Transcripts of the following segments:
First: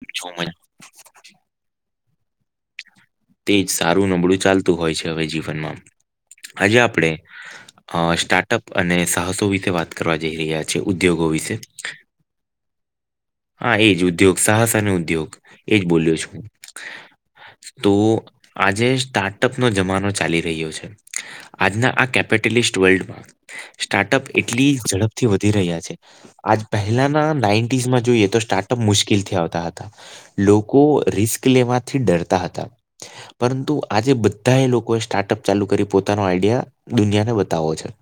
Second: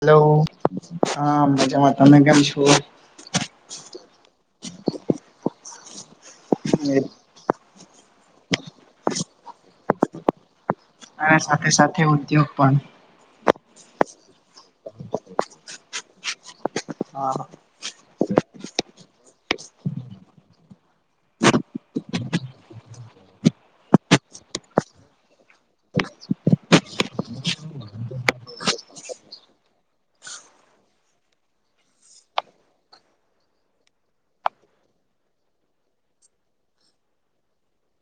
Hello હા મજામાં તમે કેમ છો તે જ સારું નબળું ચાલતું હોય છે હવે જીવનમાં આજે આપણે અ સ્ટાર્ટઅપ અને સાહસો વિશે વાત કરવા જઈ રહ્યા છે ઉદ્યોગો અને વિશે સાથે સાથે ઉદ્યોગ પણ હા એજ ઉદ્યોગ સાહસ અને ઉદ્યોગ એજ બોલ્યો છ હું હા તો આજે સ્ટાર્ટઅપ નો જમાનો ચાલી રહ્યો છે આજના આ કેપિટલિસ્ટ વર્લ્ડમાં સ્ટાર્ટઅપ એટલી ઝડપથી વધી રહ્યા છે આજ પહેલાના નાઇન્ટીસમાં જોઈએ તો સ્ટાર્ટઅપ મુશ્કેલથી આવતા હતા. લોકો રિસ્ક લેવાથી ડરતા હતા. પરંતુ આજે બધા એ લોકોએ સ્ટાર્ટઅપ ચાલુ કરી પોતાનો આઈડિયા દુનિયા ને બતાવો છે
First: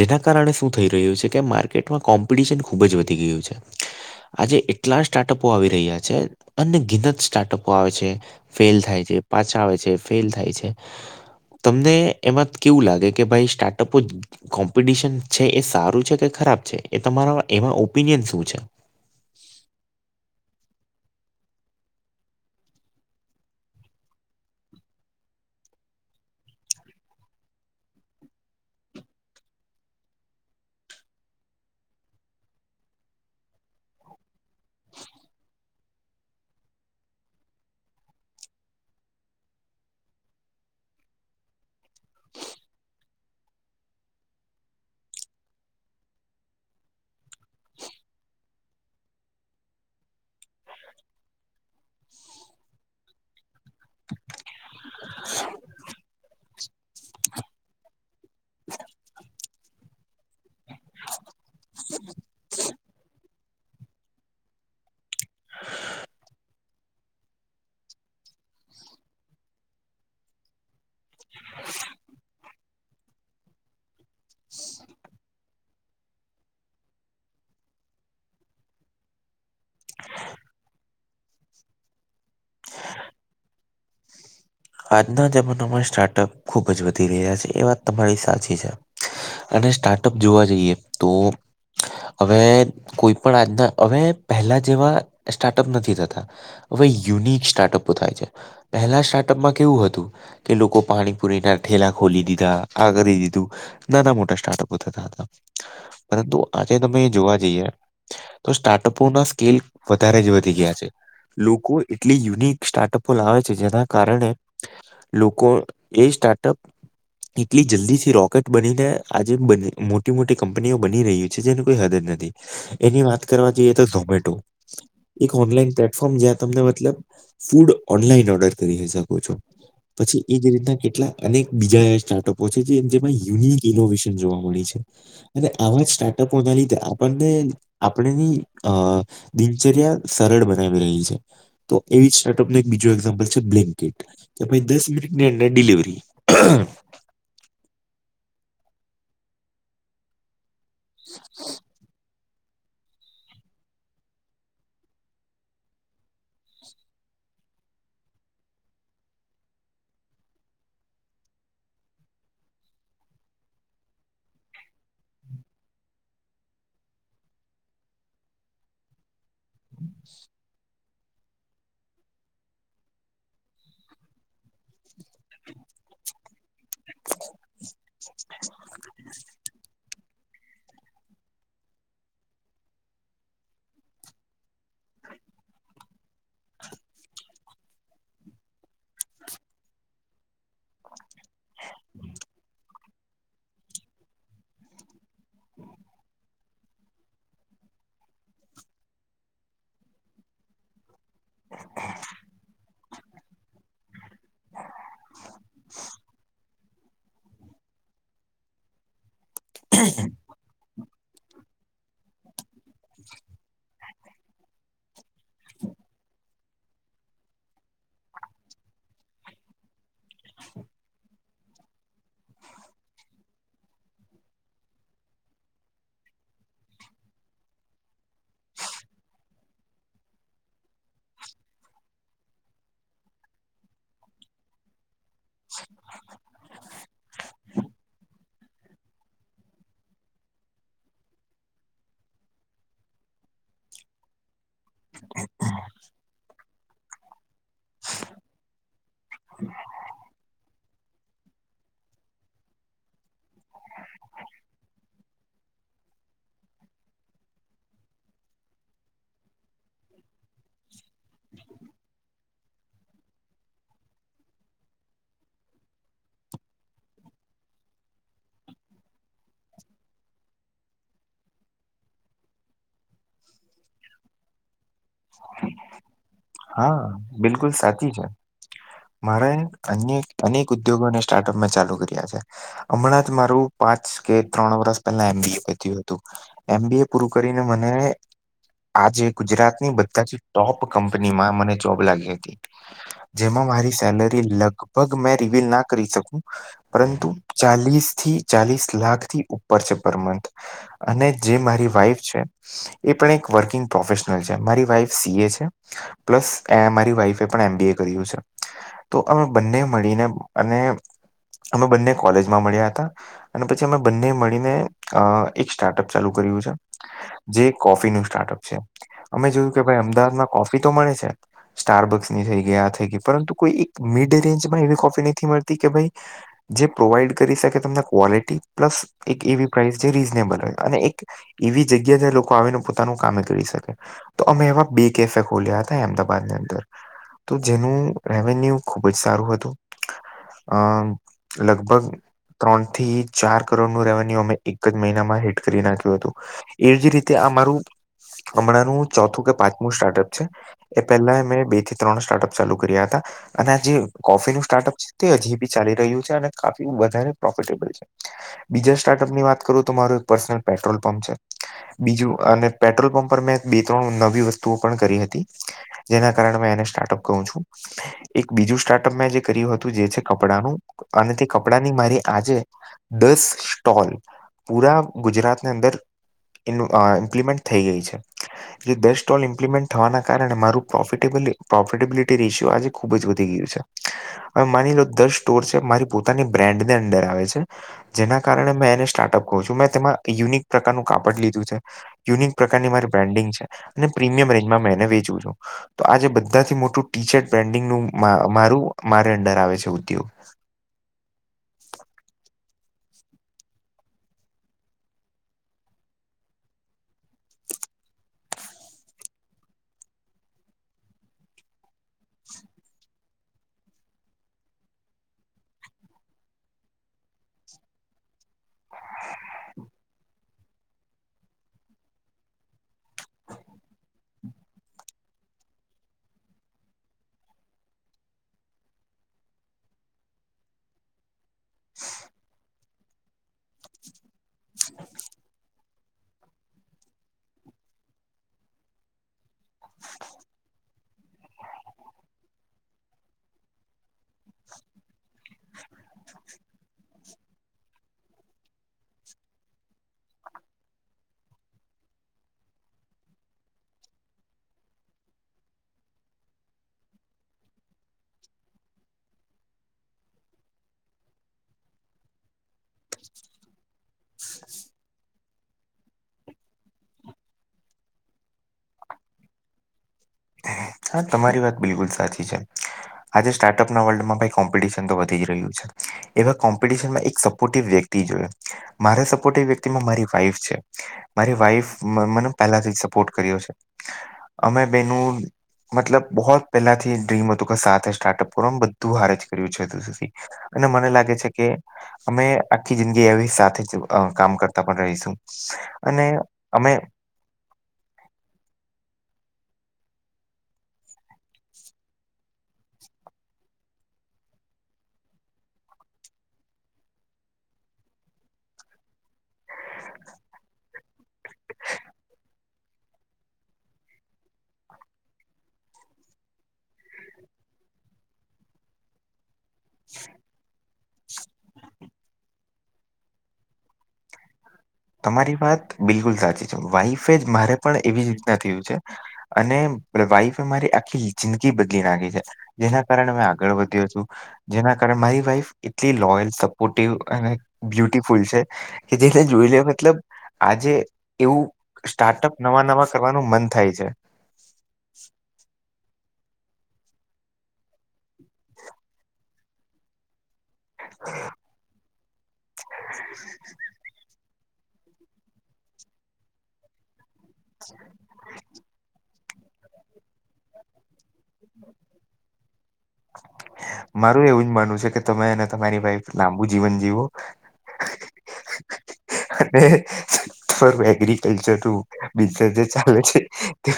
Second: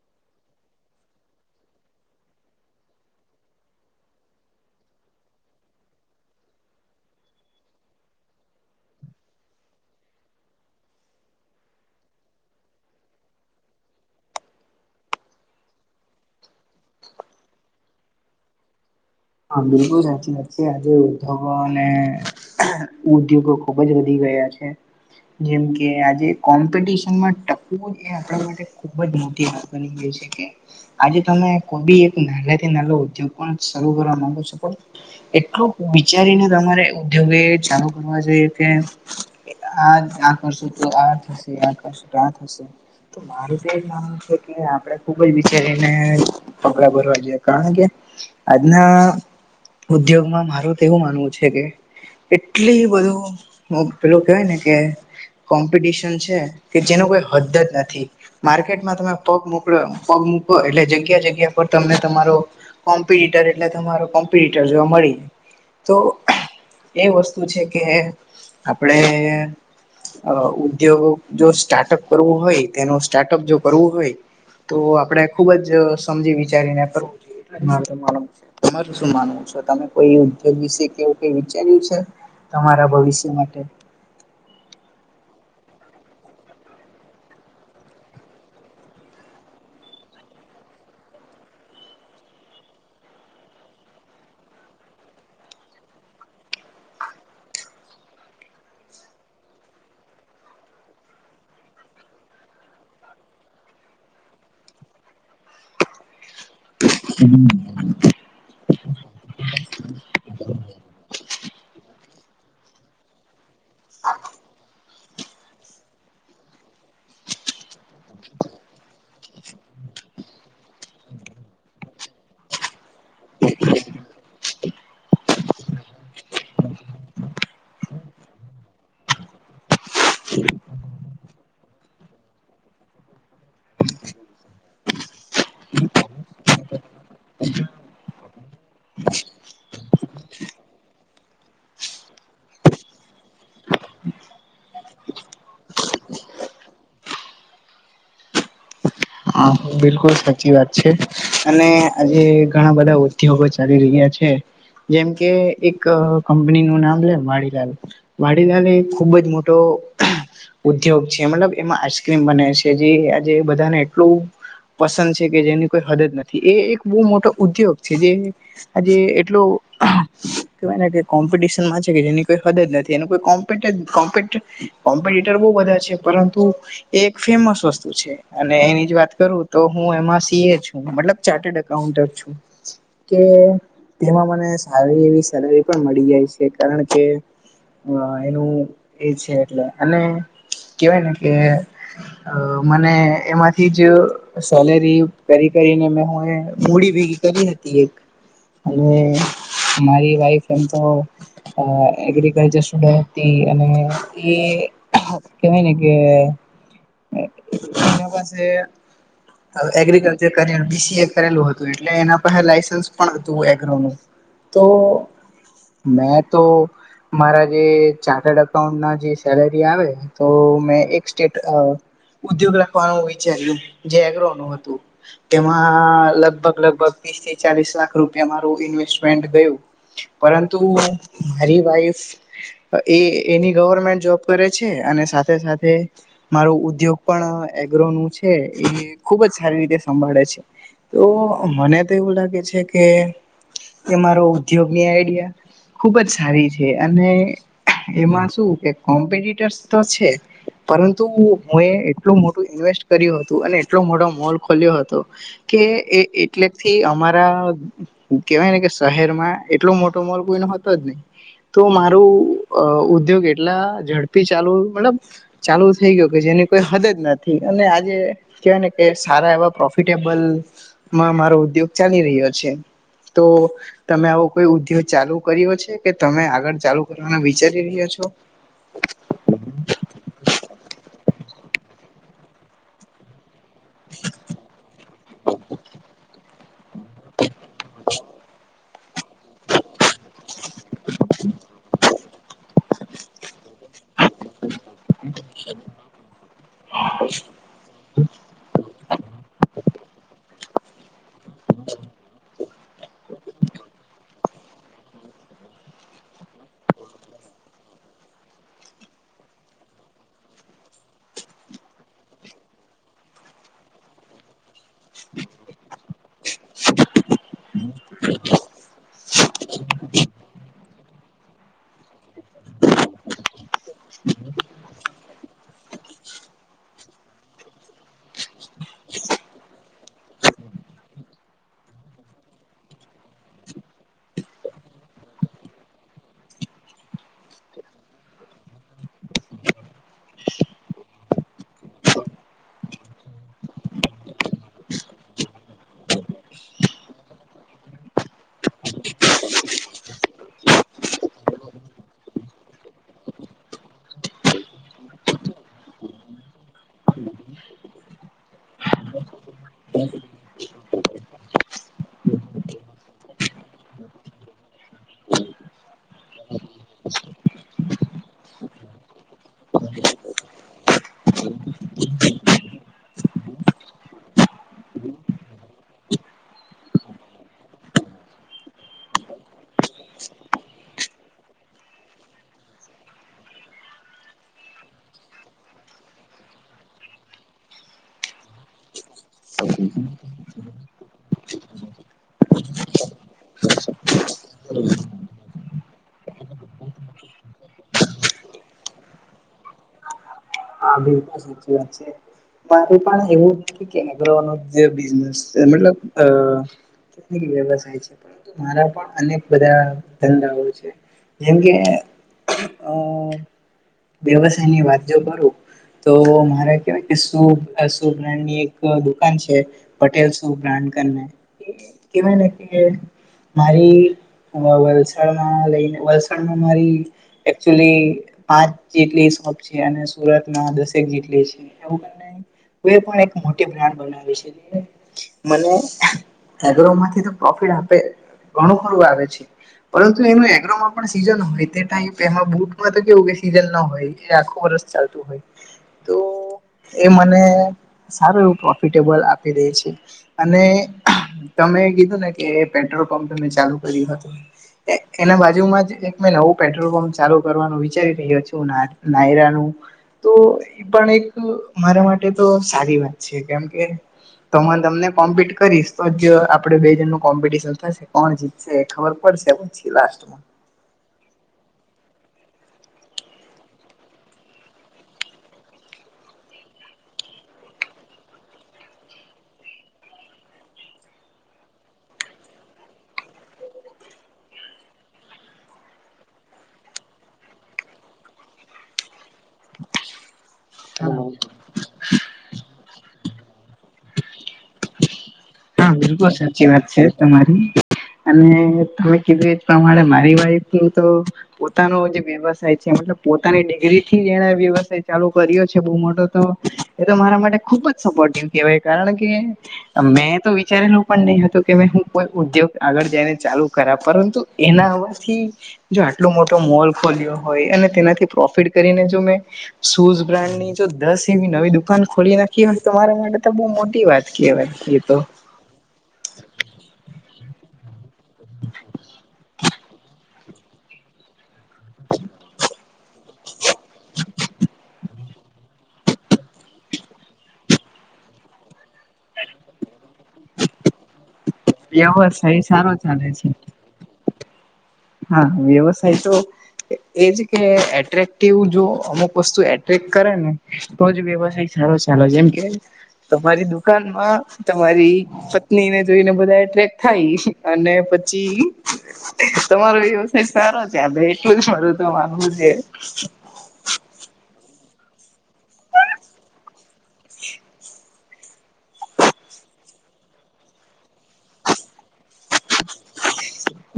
જેના કારણે શું થઈ રહ્યું છે કે માર્કેટમાં કોમ્પિટિશન ખૂબ જ વધી ગયું છે આજે એટલા સ્ટાર્ટઅપો આવી રહ્યા છે અને ગીનત સ્ટાર્ટઅપો આવે છે ફેલ થાય છે પાછા આવે છે ફેલ થાય છે તમને એમાં કેવું લાગે કે ભાઈ સ્ટાર્ટઅપો કોમ્પિટિશન છે એ સારું છે કે ખરાબ છે એ તમારા એમાં ઓપિનિયન શું છે? હા બિલકુલ સાચી વાત છે આજે ઉધ્યોગો અને ઉદ્યોગો ખુબ જ વધી ગયા છે. જેમકે આજે કોમ્પિટશનમાં ટકવું એ આપણા માટે ખુબ જ મોટી વાત બની ગઈ છે કે આજે તમે કોઈ બી એક નાના થી નાનો ઉદ્યોગ પણ શરૂ કરવા માગું છું તો એટલું વિચારીને તમારે ઉદ્યોગ એ ચાલુ કરવા જોઈએ કે પેલા આ આકર્ષ આ થશે આકર્ષ આ થશે. તો મારું તો એ માનવું છે કે આપડે ખુબજ વિચારીને પગડા ભરવા જોઈએ કારણ કે આજના ઉદ્યોગમાં મારું તો એવું માનવું છે કે એટલી બધું પેલું કેહેવાય ને કે કોમ્પિટિશન છે કે જેનું કોઈ હદજ નથી. માર્કેટમાં તમે પગ મોકલો પગ મૂકો એટલે જગ્યા જગ્યા પર તમને તમારો કોમ્પિટટર એટલે તમારો કોમ્પિટટર જોવા મળી જ તો એ વસ્તુ છે કે આપણે અ ઉદ્યોગ જો સ્ટાર્ટઅપ કરવું હોય તેનું સ્ટાર્ટઅપ જો કરવું હોય. તો આપડે ખુબજ સમજી વિચારીને કરવું જોઈએ એટલા માટે શું માનવો છો તમે કોઈ ઉદ્યોગ વિશે કેવું કઈ વિચાર્યું છે તમારા ભવિષ્ય માટે. આજના જમાનામાં સ્ટાર્ટઅપ ખુબજ વધી રહ્યા છે એ વાત તમારી સાચી છે. અને સ્ટાર્ટઅપ જોવા જઈએ તો હવે કોઈ પણ આજના હવે પહેલા જેવા સ્ટાર્ટઅપ નથી થતા. હવે યુનિક સ્ટાર્ટઅપો થાય છે પહેલા સ્ટાર્ટઅપમાં કેવું હતું. કે લોકો પાણીપુરી ના ઠેલા ખોલી દીધા આ કરી દીધું. નાના મોટા સ્ટાર્ટઅપ થતા હતા પરંતુ આજે તમે જોવા જઈએ. તો સ્ટાર્ટઅપો ના સ્કેલ વધારેજ વધી ગયા છે. લોકો એટલી યુનિક સ્ટાર્ટઅપો લાવે છે જેના. કારણે લોકો એ સ્ટાર્ટઅપ એટલી જલ્દી થી રોકેટ બનીને આજે બની મોટી મોટી કંપનીઓ બની રહી જેની કોઈ હદદ નથી એની વાત કરવા જઈએ તો ઝોમેટો એક ઓનલાઈન પ્લેટફોર્મ જ્યાં તમે મતલબ ફૂડ ઓનલાઈન ઓર્ડર કરી શકો છો. પછી એ જ રીતના કેટલા અનેક બીજા એવા સ્ટાર્ટઅપો છે જે જેમાં યુનિક ઇનોવેશન જોવા મળી છે. અને આવાજ સ્ટાર્ટઅપોના લીધે આપણને આપણેની અ દિનચર્યા સરળ બનાવી રહી છે તો એવી સ્ટાર્ટઅપને એક બીજું એક્ઝામ્પલ છે બ્લિંકિટ આપણે દસ મિનિટની અંદર ડિલિવરી. હા બિલકુલ સાચી વાત છે અને આજે ઘણા બધા ઉદ્યોગો ચાલી રહ્યા છે. જેમ કે એક કંપની નું નામ લે વાળીલાલ વાડીલાલ એ એક ખુબજ મોટો ઉદ્યોગ છે મતલબ એમાં આઈસક્રીમ બને છે જે આજે બધાને એટલું પસંદ છે કે જેની કોઈ હદ નથી એ એક બહુ મોટો ઉદ્યોગ છે જે આજે એટલો હમ્મ. કેવાય ને કે કોમ્પિટિશનમાં છે કે જેની કોઈ હદ નથી એ કોમપીટ કોમપીટ. કોમ્પિટીટર બહુ બધા છે પરંતુ એ એક ફેમસ વસ્તુ છે અને એની જ વાત કરું તો હું માં સી એ છું મતલબ ચાર્ટડ એકાઉટર છું. કે તેમાં મને સારી એવી સેલરી પણ મળી જાય છે કારણ કે હ એનું એ છે એટલે અને કેવાય ને કે અ મને એમાં થી જ સેલેરી કરી કરીને મે હ મૂડી ભેગી કરી હતી એક અને મારી વાઈફ એમ તો અ એગ્રીિકલ્ચર સ્ટુડ હતી અને એ કેવાય ને કે એના પાસે એ એગ્રીકલ્ચર કરેલું બી, સી, એ કરેલું હતું, એટલે એના પાહે લાયસન્સ પણ હતું, એગ્રોનું તો મેં તો મારા જે ચાર્ટર્ડ અકાઉન્ટ ના જે સેલેરી આવે. તો મેં એક સ્ટેટ ઉદ્યોગ રાખવાનું વિચાર્યું જે એગ્રો નું હતું. તેમાં લગભગ લગભગ તીસ થી ચાલીસ લાખ રૂપિયા મારું ઇન્વેસ્ટમેન્ટ ગયું. પરંતુ મારી વાઈફ એ એની ગવર્મેન્ટ જોબ કરે છે, અને સાથે સાથે સાથે મારું ઉદ્યોગ પણ એગ્રોનું છે, એ ખુબ જ સારી રીતે સંભાળે છે. તો મને તો એવું લાગે છે, કે એ મારો ઉદ્યોગની આઈડિયા ખુબ જ સારી છે, અને એમાં શું કે કોમ્પિટર્સ તો છે. પરંતુ હું એ એટલું મોટું ઇન્વેસ્ટ કર્યું હતું અને એટલો મોટો મોલ ખોલ્યો હતો, કે એટલેથી અમારા કેવાય ને કે શહેરમાં એટલો મોટો મોલ કોઈ નો હતો, જ નહી તો મારું અ ઉદ્યોગ એટલા ઝડપી ચાલુ મતલબ ચાલુ થઈ ગયું કે જેની કોઈ હદ જ નથી, અને આજે કેવાય ને કે સારા એવા પ્રોફિટેબલ માં મારો ઉદ્યોગ ચાલી રહ્યો છે, તો તમે આવો કોઈ ઉદ્યોગ ચાલુ કર્યો છે, કે તમે આગળ ચાલુ હા કરવાના બિલકુલ વિચારી સાચી રહ્યા છો? છે મારે અનેક અનેક ઉદ્યોગોને સ્ટાર્ટઅપ મે ચાલુ કર્યા છે. હમણાં જ મારું પાંચ કે ત્રણ વર્ષ પહેલા એમબી એ પત્યું હતું. એમ બી એ પૂરું કરીને મને આજે ગુજરાતની બધા જ ટોપ કંપનીમાં મને જોબ લાગી હતી. જેમાં મારી સેલરી લગભગ મેં રિવિલ ના કરી શકું. પરંતુ ચાલીસથી ચાલીસ લાખથી ઉપર છે, પર મંથ. અને જે મારી વાઈફ છે, એ પણ એક વર્કિંગ પ્રોફેશનલ છે, મારી વાઈફ સીએ છે. પ્લસ તે મારી વાઈફે પણ એમબી એ કર્યું છે. તો અમે બંને મળીને અને અમે બંને કોલેજમાં મળ્યા હતા. અને પછી અમે બંને મળીને અ એક સ્ટાર્ટઅપ ચાલુ કર્યું છે. જે કોફી નું સ્ટાર્ટઅપ છે, અમે જોયું કે ભાઈ અમદાવાદમાં કોફી તો મળે છે. સ્ટારબક્સ ની થઈ ગઈ આ થઈ ગઈ પરંતુ કોઈ એક મિડ રેન્જમાં એવી કોફી નથી મળતી કે ભાઈ જે પ્રોવાઈડ કરી શકે, તમને ક્વોલિટી પ્લસ એક એવી પ્રાઇસ જે રીઝનેબલ હોય, અને એક એવી જગ્યા જે લોકો આવીને પોતાનું કામે કરી શકે. તો અમે એવા બી કેફે ખોલ્યા હતા, એમદાબાદની અંદર. તો જેનું રેવન્યુ ખુબ જ સારું હતું. આમ લગભગ ત્રણ થી ચાર કરોડ નું રેવન્યુ અમે એક જ મહિનામાં હેટ કરી નાખ્યું હતું. એ જ રીતે આ મારું હમણાંનું ચોથું કે પાંચમું સ્ટાર્ટઅપ છે, એ પહેલા એ મેં બે થી ત્રણ સ્ટાર્ટઅપ ચાલુ કર્યા હતા. અને આજે કોફીનું સ્ટાર્ટઅપ છે તે હજી બી ચાલી રહ્યું છે, અને કાફી વધારે પ્રોફેટેબલ છે. બીજા સ્ટાર્ટઅપની વાત કરું તો મારું એક પર્સનલ પેટ્રોલ પંપ છે, બીજું અને પેટ્રોલપંપ. પર મેં એક બે- ત્રણ નવી વસ્તુઓ પણ કરી હતી, જેના કારણે મેં એને સ્ટાર્ટઅપ કહું છું. એક બીજું સ્ટાર્ટઅપ મેં જે કર્યું હતું, જે છે કપડાનું અને તે કપડાની મારી આજે દસ સ્ટોલ પુરા ગુજરાતની અંદર એનું એ ઇમ્પ્લિમેન્ટ થઈ ગઈ છે. એ બે સ્ટોલ ઇમ્પલિમેન્ટ થવાના કારણે મારુ પ્રોફેટેબલી પ્રોફિટેબિલિટી રેશિયો આજે ખુબ જ વધી ગયું છે, હવે માનીલો દર સ્ટોર છે, મારી પોતાની બ્રાન્ડની અંદર આવે છે. જેના કારણે મેં એને સ્ટાર્ટઅપ કવ છું મેં તેમાં યુનિક પ્રકારનું કાપડ લીધું છે યુનિક પ્રકારની મારી બ્રેન્ડિંગ છે. અને પ્રીમિયમ રેન્જમાં મેં એને વેચું છું. તો આજે બધાથી મોટું ટી શર્ટ પેન્ડિંગનું મારું મારે અંડર આવે છે ઉદ્યોગ. હા બિલકુલ સાચી વાત છે. [unintelligible] બિઝનેસ છે મતલબ અ [inaudible] વ્યવસાય છે. પરંતુ મારા પણ અનેક બધા ધંધાઓ છે. જેમ કે અ વ્યવસાયની વાત જો કરું તો મારે કેવાય કે શુભ અશુભ બ્રાન્ડની એક દુકાન છે. પટેલ શુ બ્રાન્ડ કરને કે કેવાયને કે મારી વ વલસાડમાં લઈને વલસાડમાં મારી એક્ચ્યુલી પાંચ જેટલી શોપ છે. અને સુરત ના દસેક જેટલી છે [unintelligible] તોય પણ એક મોટી બ્રાન્ડ બનાવે છે જે અને મને અગરોમાંથી તો પ્રોફિટ આપે ઘણું ખરું આવે છે. પરંતુ એનું એગ્રોમાં પણ સીઝન હોય તે ટાઈમ તો એમાં બુટમાં તો કેવું કે સીઝન ન હોય એ આખું વરસ ચાલતું હોય. તો એ મને સારું એવું પ્રોફિટેબલ આપી દે છે. અને તમે કીધું ને કે પેટ્રોલપંપ મેં ચાલુ કર્યું હતું. એ એના બાજુમાં જ એક મેં નવું પેટ્રોલપંપ ચાલુ કરવાનું વિચારી રહ્યો છું ના નાયરાનું. તો ઈ પણ એક મારા માટે તો સારી વાત છે. કેમ કે તમ તમને કોમ્પિટ કરીશ તો જ આપણે બે જણનું કોમ્પિટશન થશે કોણ જીતશે એ ખબર પડશે. પછી લાસ્ટમાં. હા તમારી વાત બિલકુલ સાચી છે. આજે સ્ટાર્ટઅપના વર્લ્ડમાં ભઈ કોમ્પિટિશન તો વધી જ રહ્યું છે. એવા કોમ્પિટિશનમાં એક સપોટીવ વ્યક્તિ જોયે. મારા સપોટીવ વ્યક્તિમાં મારી વાઈફ છે. મારી વાઈફ મ મને પેલાથી સપોર્ટ કર્યો છે. અમે બેનું હમ મતલબ બહોત પહેલાથી ડ્રીમ હતું કે સાથે સ્ટાર્ટઅપ કરું આમ બધ બધું હારેજ કર્યું છે તુ સુધી. અને મને લાગે છે હા કે અમે આખી જિંદગી એવી સાથે જ અ કામ કરતા પણ રહીશું. હા અને બિલકુલ સાચી વાત અમે છે તમારી. અને તમે કીધું એ જ પ્રમાણે મારી વાઈફ એવું તો પોતાનો જે વ્યવસાય છે. મતલબ પોતાની ડિગ્રીથી જ એણે વ્યવસાય ચાલુ કર્યો છે બહુ મોટો તો એ તો મારા માટે ખુબ જ સપોર્ટિવ કહેવાય કારણ કે મેં તો વિચારેલું પણ નહી હતું કે મેં હું કોઈ ઉદ્યોગ આગળ જઈને ચાલુ કરા પરંતુ એના આવાથી જો આટલો મોટો મોલ ખોલ્યો હોય. અને તેનાથી પ્રોફિટ કરીને જો મેં શૂઝ બ્રાન્ડની જો દસ એવી નવી દુકાન ખોલી નાખી હોય તો મારા માટે તો બહુ મોટી વાત કેવાય એતો. તારી વાત બિલકુલ સાચી છે. વાઈફે જ મારે પણ એવી જ રીતના થયું છે. અને વાઈફએ મારી આખી જિંદગી બદલી નાખી છે. જેના કારણે મેં આગળ વધ્યો છું. જેના કારણે મારી વાઈફ એટલી લોયલ, સપોર્ટિવ અને બ્યુટીફુલ છે. કે જેને જોઈ લેવે આજે એવું સ્ટાર્ટઅપ વ્યવસાય નવા સારો નવા ચાલે છે કરવાનું મન થાય છે. હા વ્યવસાય તો એજ કે એટ્રેક્ટિવ જો અમુક વસ્તુ એટ્રેક્ટ કરે ને. તોજ વ્યવસાય સારો સાલે જેમ કે તમારી દુકાનમાં તમારી પત્ની ને જોઈને બધા એટ્રેક થાય અને પછી તમારો વ્યવસાય સારો છે. આપણે એટલું જ મારું તો માનવું છે. મારું એવું જ માનવું છે કે તમે અને તમારી વાઈફ લાંબુ જીવન જીવો. અને [inaudible] એગ્રીકલ્ચર ટુ બીજા જે ચાલે છે તે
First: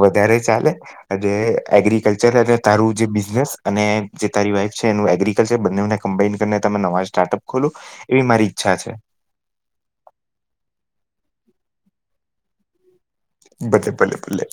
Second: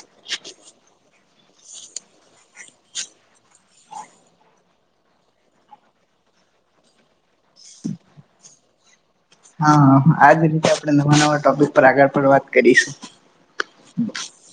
વધારે ચાલે. અને એગ્રિકલ્ચર અને તારું જે બિઝનેસ અને જે તારી વાઈફ છે એનું એગ્રીિકલ્ચર બંનેને કમ્બાઇન કરીને તમે નવા સ્ટાર્ટઅપ ખોલું. એ મારી ઈચ્છા છે. હા આજ રીતે આપણે નવા નવા ટોપિક પર આગળ પણ વાત કરીશું. બલે ભલ્લે ભલે.